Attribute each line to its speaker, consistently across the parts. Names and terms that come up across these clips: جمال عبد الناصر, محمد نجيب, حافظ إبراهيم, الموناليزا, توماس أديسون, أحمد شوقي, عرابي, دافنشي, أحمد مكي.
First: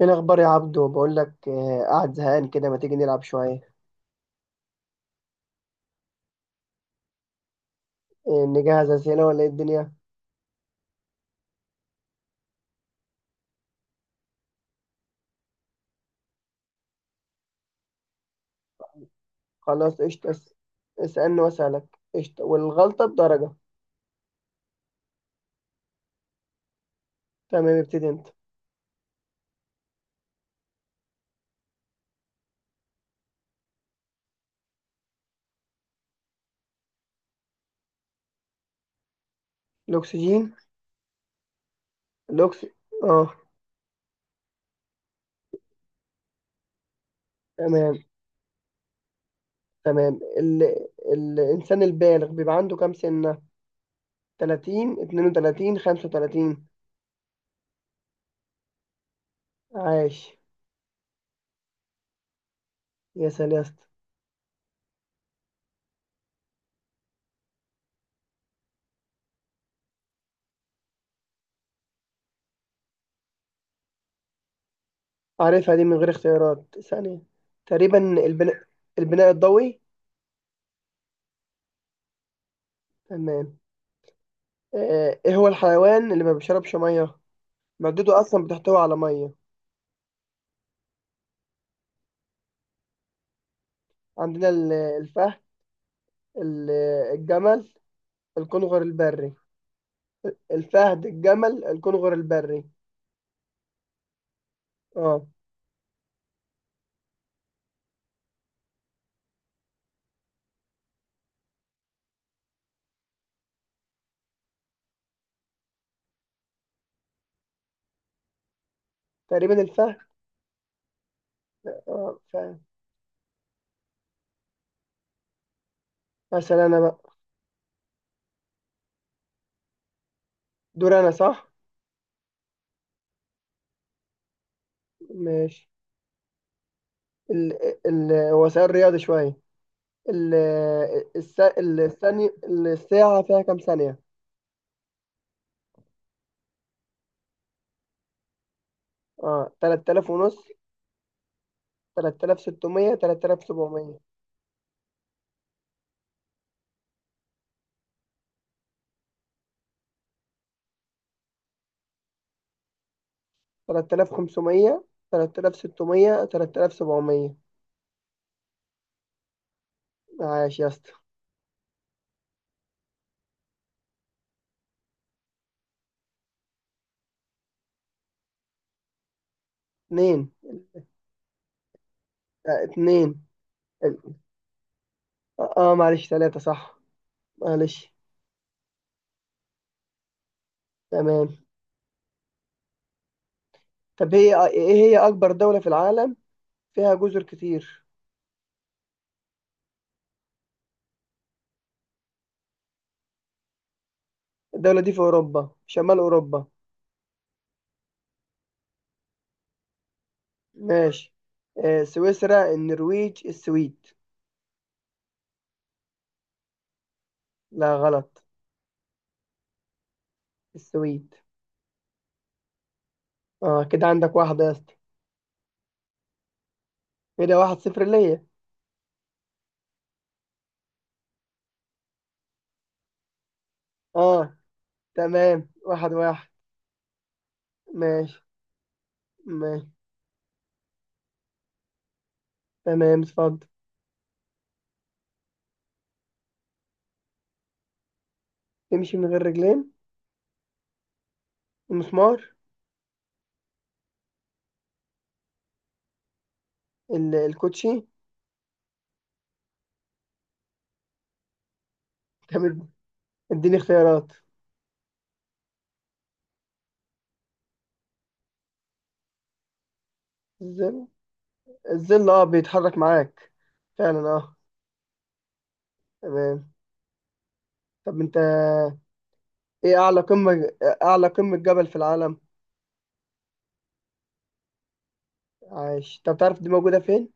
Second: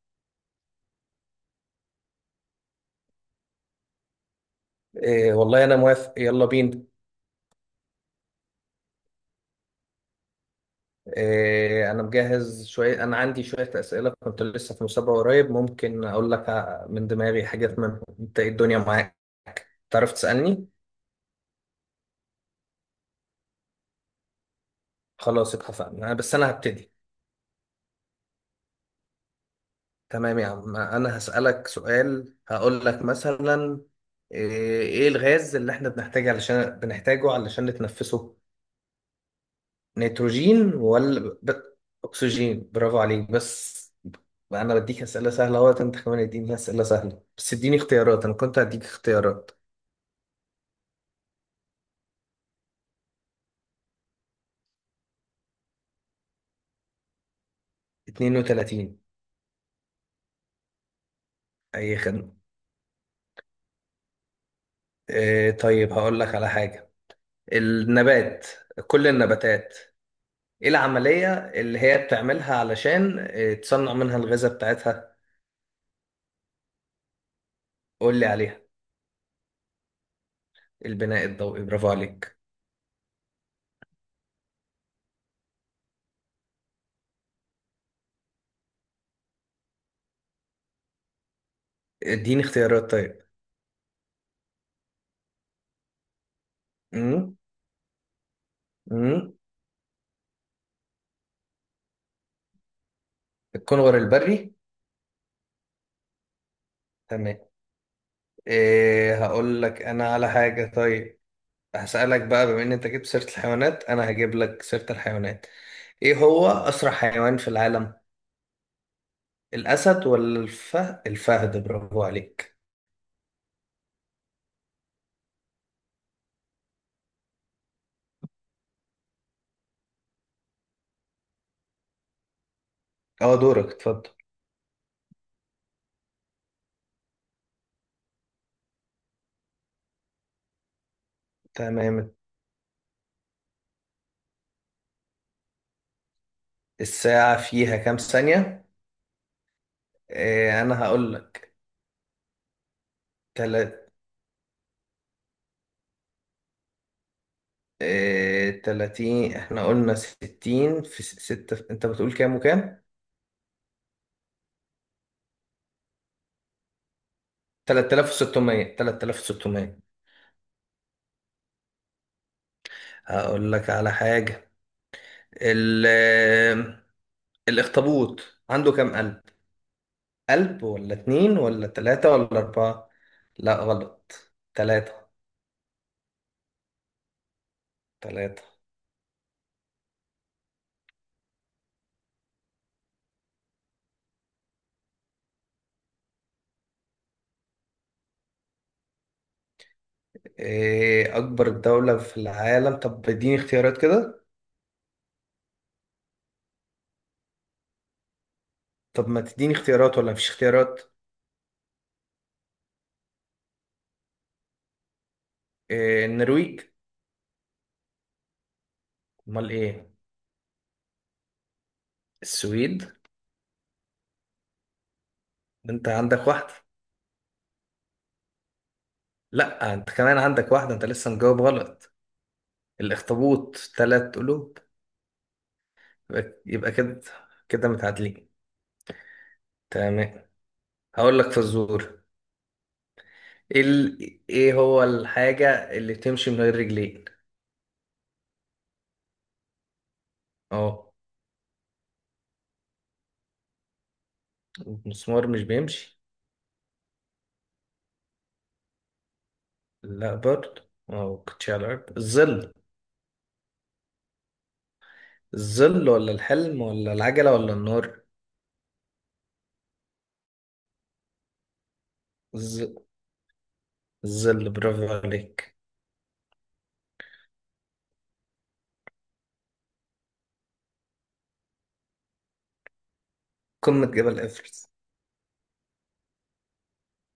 Speaker 1: ايه الاخبار يا عبدو؟ بقول لك، قاعد زهقان كده، ما تيجي نلعب شويه؟
Speaker 2: إيه والله أنا موافق. يلا بينا.
Speaker 1: نجهز اسئله ولا ايه الدنيا؟
Speaker 2: إيه أنا مجهز شوية. أنا عندي شوية أسئلة، كنت لسه في مسابقة قريب، ممكن أقول لك من دماغي حاجات منهم. أنت إيه الدنيا معاك؟
Speaker 1: خلاص
Speaker 2: تعرف
Speaker 1: قشطه.
Speaker 2: تسألني؟
Speaker 1: اسالني واسالك. قشطه، والغلطه بدرجه.
Speaker 2: خلاص اتفقنا. بس أنا هبتدي.
Speaker 1: تمام، ابتدي انت.
Speaker 2: تمام يا عم، أنا هسألك سؤال هقول لك مثلا. إيه إيه الغاز اللي إحنا بنحتاجه علشان نتنفسه؟
Speaker 1: الاكسجين.
Speaker 2: نيتروجين ولا
Speaker 1: الاكس
Speaker 2: أكسجين؟ برافو عليك،
Speaker 1: اه.
Speaker 2: بس بقى أنا بديك أسئلة سهلة أهوت، أنت كمان اديني أسئلة سهلة، بس اديني
Speaker 1: تمام.
Speaker 2: اختيارات. أنا كنت هديك اختيارات.
Speaker 1: تمام. الانسان البالغ بيبقى عنده كام سنه؟ 30، 32، 35؟
Speaker 2: 32.
Speaker 1: عاش.
Speaker 2: أي خدمة؟
Speaker 1: يا سلام يا اسطى.
Speaker 2: إيه طيب، هقول لك على حاجة. النبات، كل النباتات، إيه العملية اللي هي بتعملها علشان إيه، تصنع منها الغذاء بتاعتها؟
Speaker 1: عارفها دي من غير اختيارات ثانيه. تقريبا.
Speaker 2: قول لي عليها.
Speaker 1: البناء البناء الضوئي.
Speaker 2: البناء الضوئي برافو عليك.
Speaker 1: تمام. ايه هو الحيوان اللي ما بيشربش ميه؟ مادته أصلا بتحتوي على مية.
Speaker 2: اديني اختيارات طيب.
Speaker 1: عندنا الفهد، ال-
Speaker 2: امم
Speaker 1: الجمل، الكنغر
Speaker 2: امم
Speaker 1: البري. الفهد، الجمل، الكنغر البري.
Speaker 2: الكنغر البري.
Speaker 1: اه.
Speaker 2: تمام. إيه هقول لك انا على حاجة طيب. هسألك بقى، بما ان انت جبت سيرة الحيوانات انا هجيب لك سيرة الحيوانات. ايه هو اسرع حيوان في العالم؟
Speaker 1: تقريبا الفهد.
Speaker 2: الاسد ولا الفهد؟ الفهد برافو
Speaker 1: اه،
Speaker 2: عليك.
Speaker 1: فهد. مثلا أنا بقى، دور أنا صح؟
Speaker 2: اه، دورك اتفضل.
Speaker 1: ماشي. ال ال هو سؤال رياضي شوية. ال
Speaker 2: تمام.
Speaker 1: الثانية، الساعة فيها كام ثانية؟
Speaker 2: الساعة فيها كام ثانية؟
Speaker 1: اه، 3500.
Speaker 2: إيه انا هقول لك.
Speaker 1: 3600، تلات آلاف
Speaker 2: تلات
Speaker 1: سبعمية
Speaker 2: تلاتين. احنا قلنا ستين في ستة. انت بتقول كام وكام؟
Speaker 1: 3500. 3600، تلات آلاف سبعمية.
Speaker 2: 3600. 3600.
Speaker 1: عاش يا اسطى.
Speaker 2: هقول لك على حاجة. ال الأخطبوط عنده كام قلب؟
Speaker 1: اتنين.
Speaker 2: قلب ولا اتنين ولا تلاتة ولا أربعة؟
Speaker 1: اتنين.
Speaker 2: لا
Speaker 1: اه.
Speaker 2: غلط، تلاتة.
Speaker 1: اه، معلش، تلاتة صح. معلش.
Speaker 2: تلاتة.
Speaker 1: تمام. طب ايه هي أكبر دولة في العالم، فيها جزر كتير؟
Speaker 2: إيه أكبر دولة في العالم؟ طب اديني اختيارات كده.
Speaker 1: الدولة دي في أوروبا، شمال أوروبا.
Speaker 2: طب ما تديني اختيارات ولا مفيش اختيارات؟
Speaker 1: ماشي. سويسرا، النرويج، السويد؟
Speaker 2: إيه النرويج.
Speaker 1: لا غلط.
Speaker 2: أمال إيه؟
Speaker 1: السويد.
Speaker 2: السويد.
Speaker 1: اه، كده عندك واحدة يا اسطى.
Speaker 2: ده أنت عندك واحدة.
Speaker 1: كده 1-0 ليا.
Speaker 2: لا، أنت كمان عندك واحدة، أنت لسه مجاوب غلط. الأخطبوط تلات
Speaker 1: اه.
Speaker 2: قلوب.
Speaker 1: تمام، 1-1.
Speaker 2: يبقى كده. كده
Speaker 1: ماشي.
Speaker 2: متعادلين.
Speaker 1: ماشي.
Speaker 2: تمام. هقول لك فزورة.
Speaker 1: تمام، اتفضل.
Speaker 2: ايه إيه هو الحاجة اللي بتمشي من غير رجلين؟
Speaker 1: تمشي من غير رجلين.
Speaker 2: اه.
Speaker 1: المسمار.
Speaker 2: المسمار مش بيمشي.
Speaker 1: الكوتشي.
Speaker 2: لا برضه، اه كنتش على الأرض. الظل.
Speaker 1: تمام. اديني اختيارات.
Speaker 2: الظل ولا الحلم ولا العجلة ولا النار؟
Speaker 1: الظل،
Speaker 2: الظ-
Speaker 1: بيتحرك معاك. فعلا، اه.
Speaker 2: الظل برافو عليك.
Speaker 1: تمام. طب انت، ايه اعلى قمة، اعلى قمة جبل في العالم؟
Speaker 2: قمة جبل إيفرست.
Speaker 1: عايش. طب تعرف دي موجودة فين؟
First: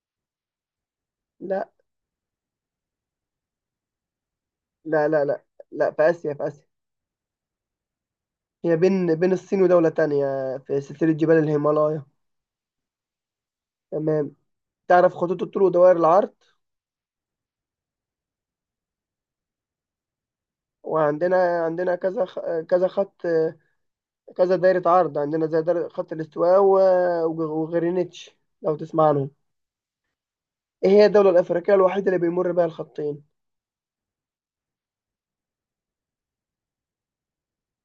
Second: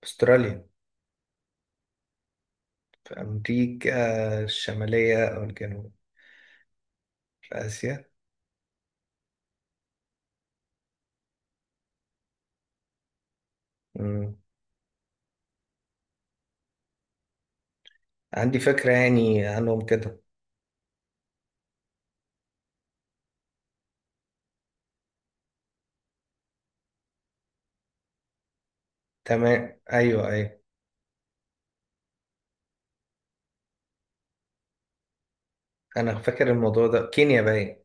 Speaker 2: في أستراليا؟
Speaker 1: لا
Speaker 2: في أمريكا
Speaker 1: لا. لا،
Speaker 2: الشمالية
Speaker 1: لا.
Speaker 2: أو
Speaker 1: لا،
Speaker 2: الجنوب؟
Speaker 1: في آسيا، في آسيا.
Speaker 2: في آسيا.
Speaker 1: هي بين بين الصين ودولة تانية، في سلسلة جبال الهيمالايا. تمام.
Speaker 2: مم.
Speaker 1: تعرف خطوط الطول ودوائر العرض؟
Speaker 2: عندي فكرة يعني عنهم كده.
Speaker 1: وعندنا كذا خط، كذا دايرة عرض، عندنا زي دايرة خط الاستواء وغرينتش، لو تسمع عنهم.
Speaker 2: تمام، أيوه أيوه.
Speaker 1: ايه هي الدولة الأفريقية الوحيدة اللي بيمر بها الخطين؟
Speaker 2: أنا فاكر الموضوع ده، كينيا باين.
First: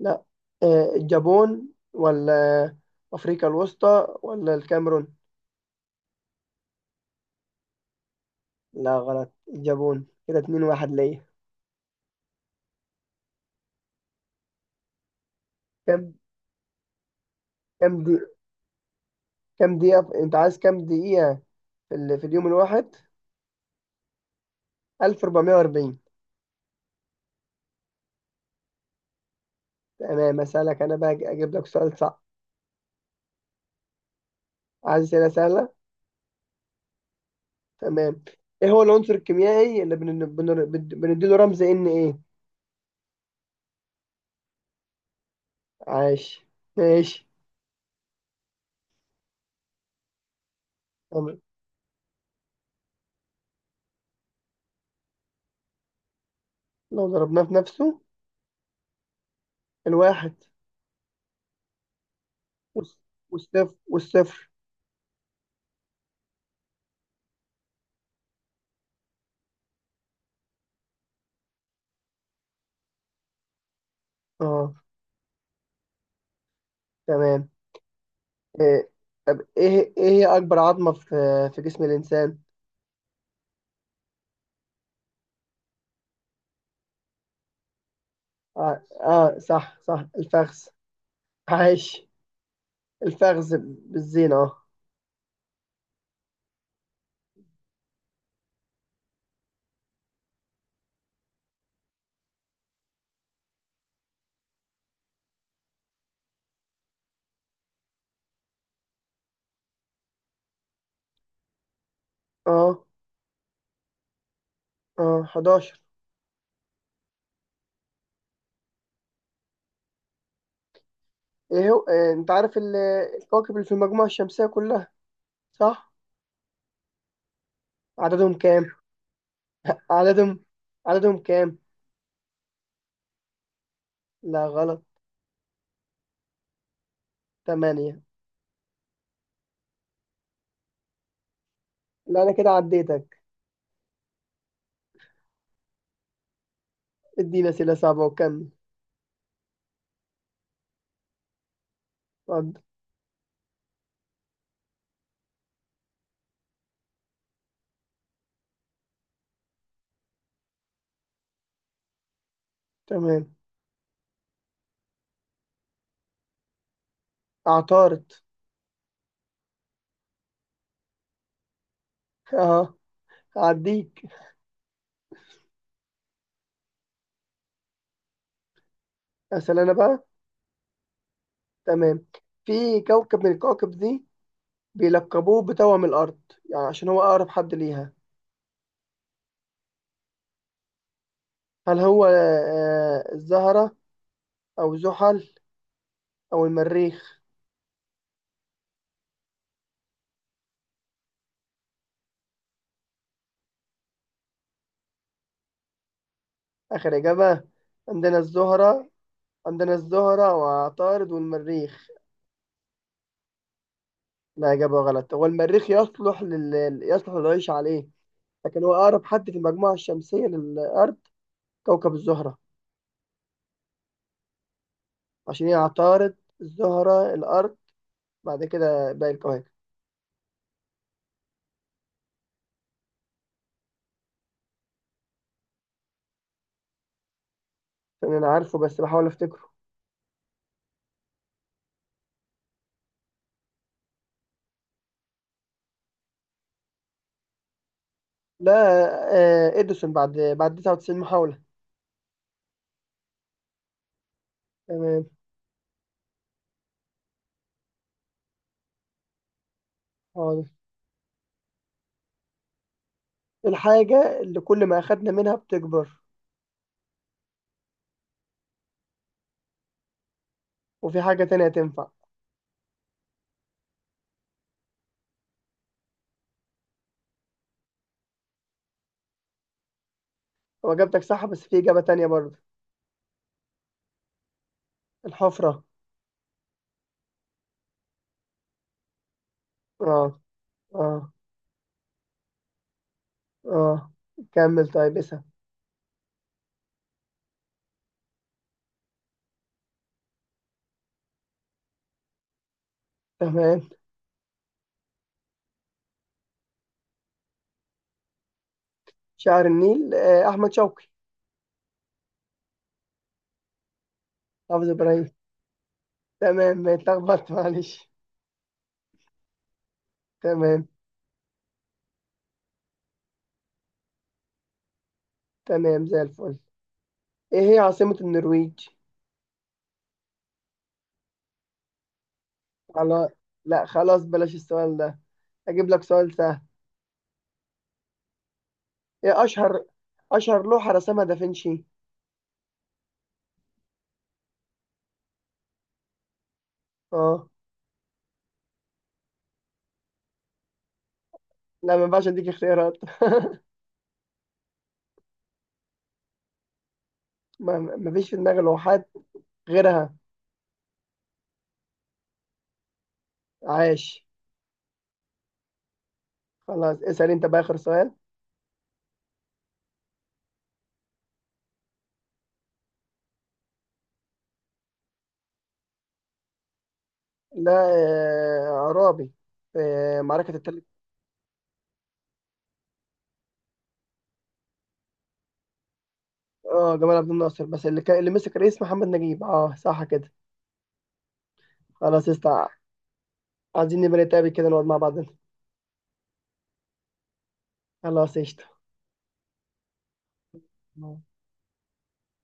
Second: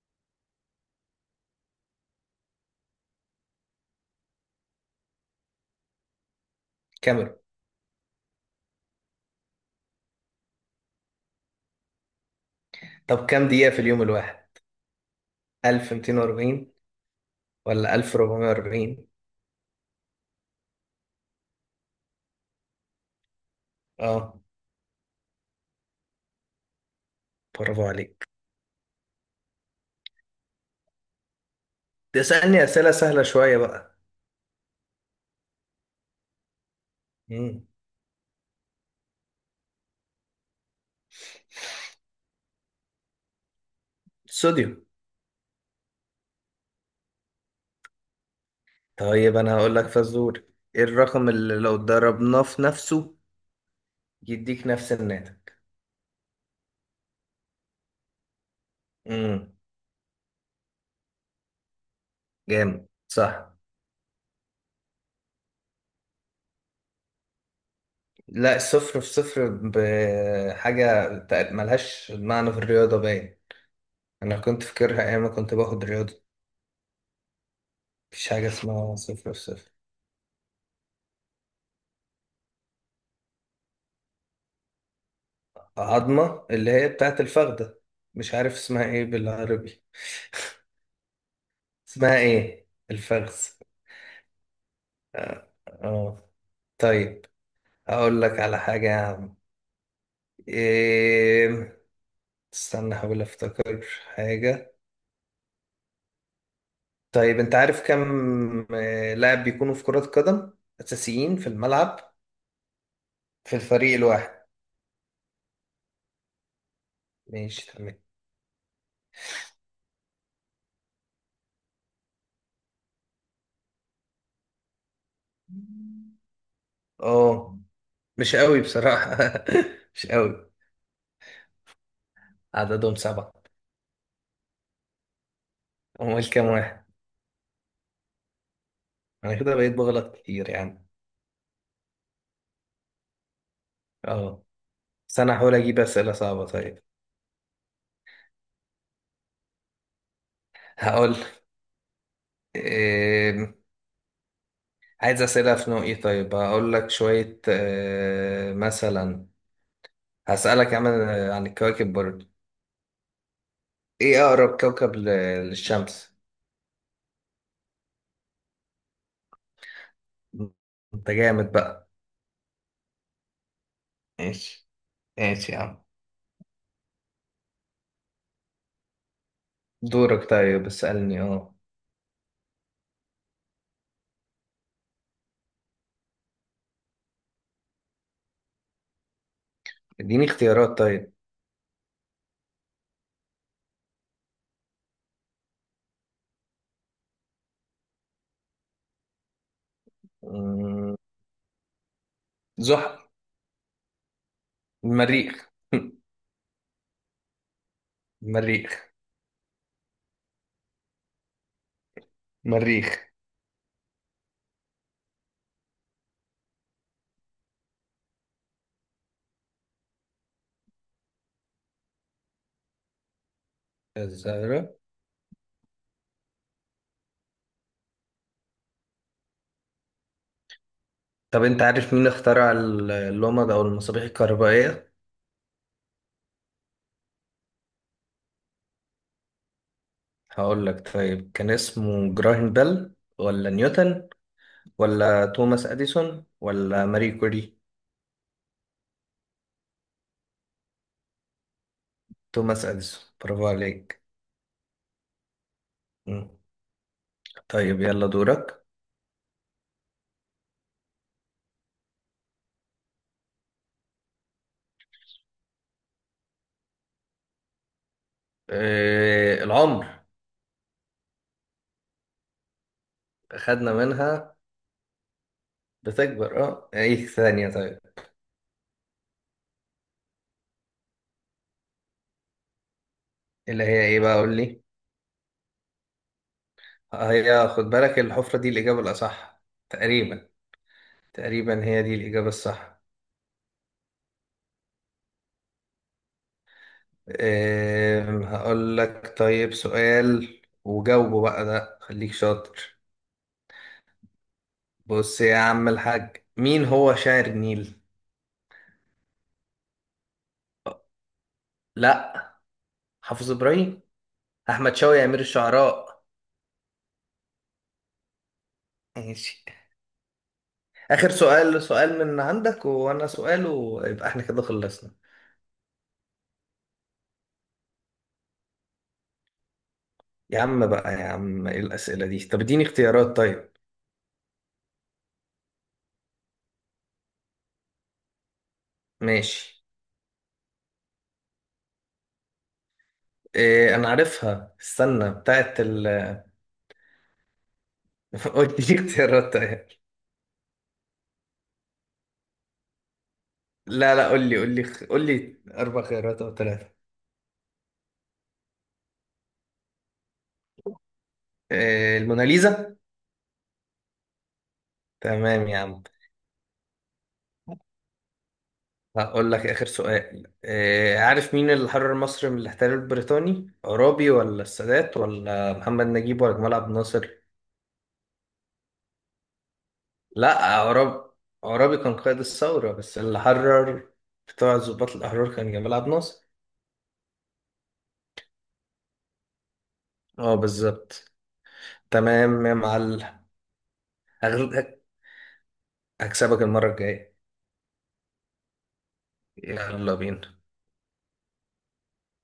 Speaker 1: لا. الجابون، ولا أفريقيا الوسطى، ولا الكاميرون؟
Speaker 2: كاميرون.
Speaker 1: لا غلط، الجابون. كده 2-1 ليا.
Speaker 2: طب كام دقيقة في اليوم الواحد؟
Speaker 1: كم؟
Speaker 2: 1240 ولا
Speaker 1: كم دي؟
Speaker 2: 1440؟
Speaker 1: كم دقيقة أنت عايز كم دقيقة في اليوم الواحد؟
Speaker 2: اه،
Speaker 1: 1440.
Speaker 2: برافو عليك.
Speaker 1: تمام. أسألك أنا بقى، أجيب لك سؤال صعب.
Speaker 2: تسألني أسئلة سهلة شوية بقى.
Speaker 1: عايز أسئلة سهلة.
Speaker 2: مم.
Speaker 1: تمام. إيه هو العنصر الكيميائي اللي بنديله رمز إن إيه؟
Speaker 2: صوديوم.
Speaker 1: عاش. ماشي.
Speaker 2: طيب أنا هقول لك فزور. إيه الرقم
Speaker 1: تمام.
Speaker 2: اللي لو ضربناه في نفسه يديك نفس الناتج؟
Speaker 1: لو ضربناه في نفسه؟
Speaker 2: امم
Speaker 1: الواحد.
Speaker 2: جامد
Speaker 1: والص-
Speaker 2: صح.
Speaker 1: والصفر.
Speaker 2: لا، صفر في صفر بحاجة ملهاش معنى في الرياضة باين. أنا كنت
Speaker 1: أه.
Speaker 2: فاكرها أيام ما كنت باخد رياضة.
Speaker 1: تمام.
Speaker 2: مفيش حاجة
Speaker 1: آه،
Speaker 2: اسمها صفر في صفر.
Speaker 1: ايه هي اكبر عظمة في جسم الانسان؟
Speaker 2: عظمة اللي هي بتاعت الفخدة. مش عارف
Speaker 1: اه،
Speaker 2: اسمها ايه
Speaker 1: آه، صح،
Speaker 2: بالعربي.
Speaker 1: صح، الفخذ. عايش.
Speaker 2: اسمها ايه الفخذ.
Speaker 1: الفخذ بالزينة، اه.
Speaker 2: اه، آه. طيب، هقول لك على حاجة يا عم. إيه... استنى احاول افتكر حاجة. طيب انت عارف كم لاعب بيكونوا في كرة قدم اساسيين في الملعب
Speaker 1: اه.
Speaker 2: في الفريق الواحد؟
Speaker 1: اه، 11.
Speaker 2: ماشي تمام.
Speaker 1: ايه هو إيه انت عارف الكواكب اللي في المجموعة الشمسية كلها، صح؟
Speaker 2: اه،
Speaker 1: عددهم
Speaker 2: مش قوي
Speaker 1: كام؟
Speaker 2: بصراحة. مش
Speaker 1: عددهم
Speaker 2: قوي.
Speaker 1: عددهم كام؟
Speaker 2: عددهم سبعة.
Speaker 1: لا غلط.
Speaker 2: امال كام واحد؟
Speaker 1: 8.
Speaker 2: انا كده بقيت بغلط كتير يعني.
Speaker 1: لا، انا كده عديتك.
Speaker 2: اه. بس انا هحاول اجيب اسئلة صعبة طيب.
Speaker 1: ادينا اسئلة صعبة وكمل.
Speaker 2: هقول.
Speaker 1: اتفضل.
Speaker 2: عايز أسئلة في نوع إيه؟ طيب هقول لك شوية مثلا. هسألك عن الكواكب برضه.
Speaker 1: تمام.
Speaker 2: إيه أقرب كوكب للشمس؟
Speaker 1: اعترض.
Speaker 2: أنت جامد بقى.
Speaker 1: اه، هعديك.
Speaker 2: ماشي. ماشي يا عم.
Speaker 1: اسال انا بقى.
Speaker 2: دورك طيب، اسألني أه.
Speaker 1: تمام. في كوكب من الكواكب دي، بيلقبوه بتوأم الأرض، يعني عشان هو أقرب حد ليها.
Speaker 2: إديني اختيارات طيب.
Speaker 1: هل هو الزهرة، أو زحل، أو المريخ؟
Speaker 2: مم، زحل. المريخ.
Speaker 1: آخر إجابة. عندنا الزهرة.
Speaker 2: المريخ.
Speaker 1: عندنا الزهرة، وعطارد، والمريخ.
Speaker 2: المريخ.
Speaker 1: لا، إجابة غلط. هو المريخ يصلح يصلح للعيش عليه، لكن هو أقرب حد في المجموعة الشمسية للأرض كوكب الزهرة.
Speaker 2: الزهرة.
Speaker 1: عشان هي عطارد، الزهرة، الأرض، بعد كده باقي الكواكب.
Speaker 2: طب أنت عارف مين اخترع اللمبة أو المصابيح الكهربائية؟
Speaker 1: أنا عارفه، بس بحاول أفتكره.
Speaker 2: هقول لك طيب، كان اسمه جراهام بيل ولا نيوتن ولا توماس أديسون ولا ماري كوري؟
Speaker 1: لا. إديسون بعد 99 محاولة.
Speaker 2: توماس أديسون برافو عليك.
Speaker 1: تمام.
Speaker 2: مم. طيب يلا دورك.
Speaker 1: خالص. الحاجة اللي كل ما أخدنا منها بتكبر.
Speaker 2: العمر.
Speaker 1: وفي حاجة تانية تنفع.
Speaker 2: خدنا منها بتكبر، اه، ايه ثانية طيب.
Speaker 1: هو إجابتك صح، بس في إجابة تانية برضه.
Speaker 2: اللي هي ايه بقى قول لي؟
Speaker 1: الحفرة.
Speaker 2: هي، خد بالك، الحفرة دي الإجابة الأصح
Speaker 1: آه.
Speaker 2: تقريبا.
Speaker 1: آه.
Speaker 2: تقريبا هي دي الإجابة الصح.
Speaker 1: آه. كمل، طيب اسأل.
Speaker 2: هقول لك طيب سؤال وجاوبه بقى ده، خليك شاطر.
Speaker 1: تمام.
Speaker 2: بص يا عم الحاج، مين هو شاعر النيل؟
Speaker 1: شعر النيل، أحمد شوقي.
Speaker 2: لا، حافظ إبراهيم.
Speaker 1: حافظ
Speaker 2: احمد شوقي
Speaker 1: إبراهيم.
Speaker 2: امير الشعراء.
Speaker 1: تمام، ما اتلخبطت، معلش.
Speaker 2: ماشي.
Speaker 1: تمام.
Speaker 2: اخر سؤال، سؤال من عندك وانا سؤال، ويبقى احنا كده خلصنا.
Speaker 1: تمام، زي الفل. إيه هي عاصمة النرويج؟
Speaker 2: يا عم بقى يا عم، ايه الاسئله دي؟ طب اديني
Speaker 1: على.
Speaker 2: اختيارات طيب.
Speaker 1: لا، خلاص بلاش السؤال ده. أجيب لك سؤال سهل. إيه
Speaker 2: ماشي.
Speaker 1: أشهر لوحة رسمها دافنشي؟
Speaker 2: إيه انا عارفها، استنى بتاعت
Speaker 1: آه.
Speaker 2: قول لي اختيارات طيب.
Speaker 1: لا، ما ينفعش أديك اختيارات.
Speaker 2: لا لا، قول لي قول لي قول لي اربع خيارات او ثلاثه.
Speaker 1: ما فيش في دماغي لوحات غيرها.
Speaker 2: إيه الموناليزا.
Speaker 1: عاش.
Speaker 2: تمام يا عم.
Speaker 1: خلاص، اسأل انت بقى آخر سؤال.
Speaker 2: هقول لك اخر سؤال. إيه عارف مين اللي حرر مصر من الاحتلال البريطاني؟ عرابي ولا السادات ولا محمد نجيب ولا جمال عبد الناصر؟
Speaker 1: لا. عرابي. معركة
Speaker 2: لا،
Speaker 1: التلج.
Speaker 2: عرابي عرابي كان قائد الثورة بس، اللي حرر بتوع ضباط الأحرار كان جمال عبد الناصر.
Speaker 1: اه، جمال عبد الناصر، بس اللي مسك رئيس محمد نجيب، اه صح كده.
Speaker 2: اه بالظبط.
Speaker 1: خلاص.
Speaker 2: تمام يا معلم.
Speaker 1: عايزين نبقى نتقابل كده،
Speaker 2: هغل-
Speaker 1: نقعد مع بعضنا.
Speaker 2: هكسبك المرة الجاية.
Speaker 1: خلاص قشطة.
Speaker 2: يلا بينا.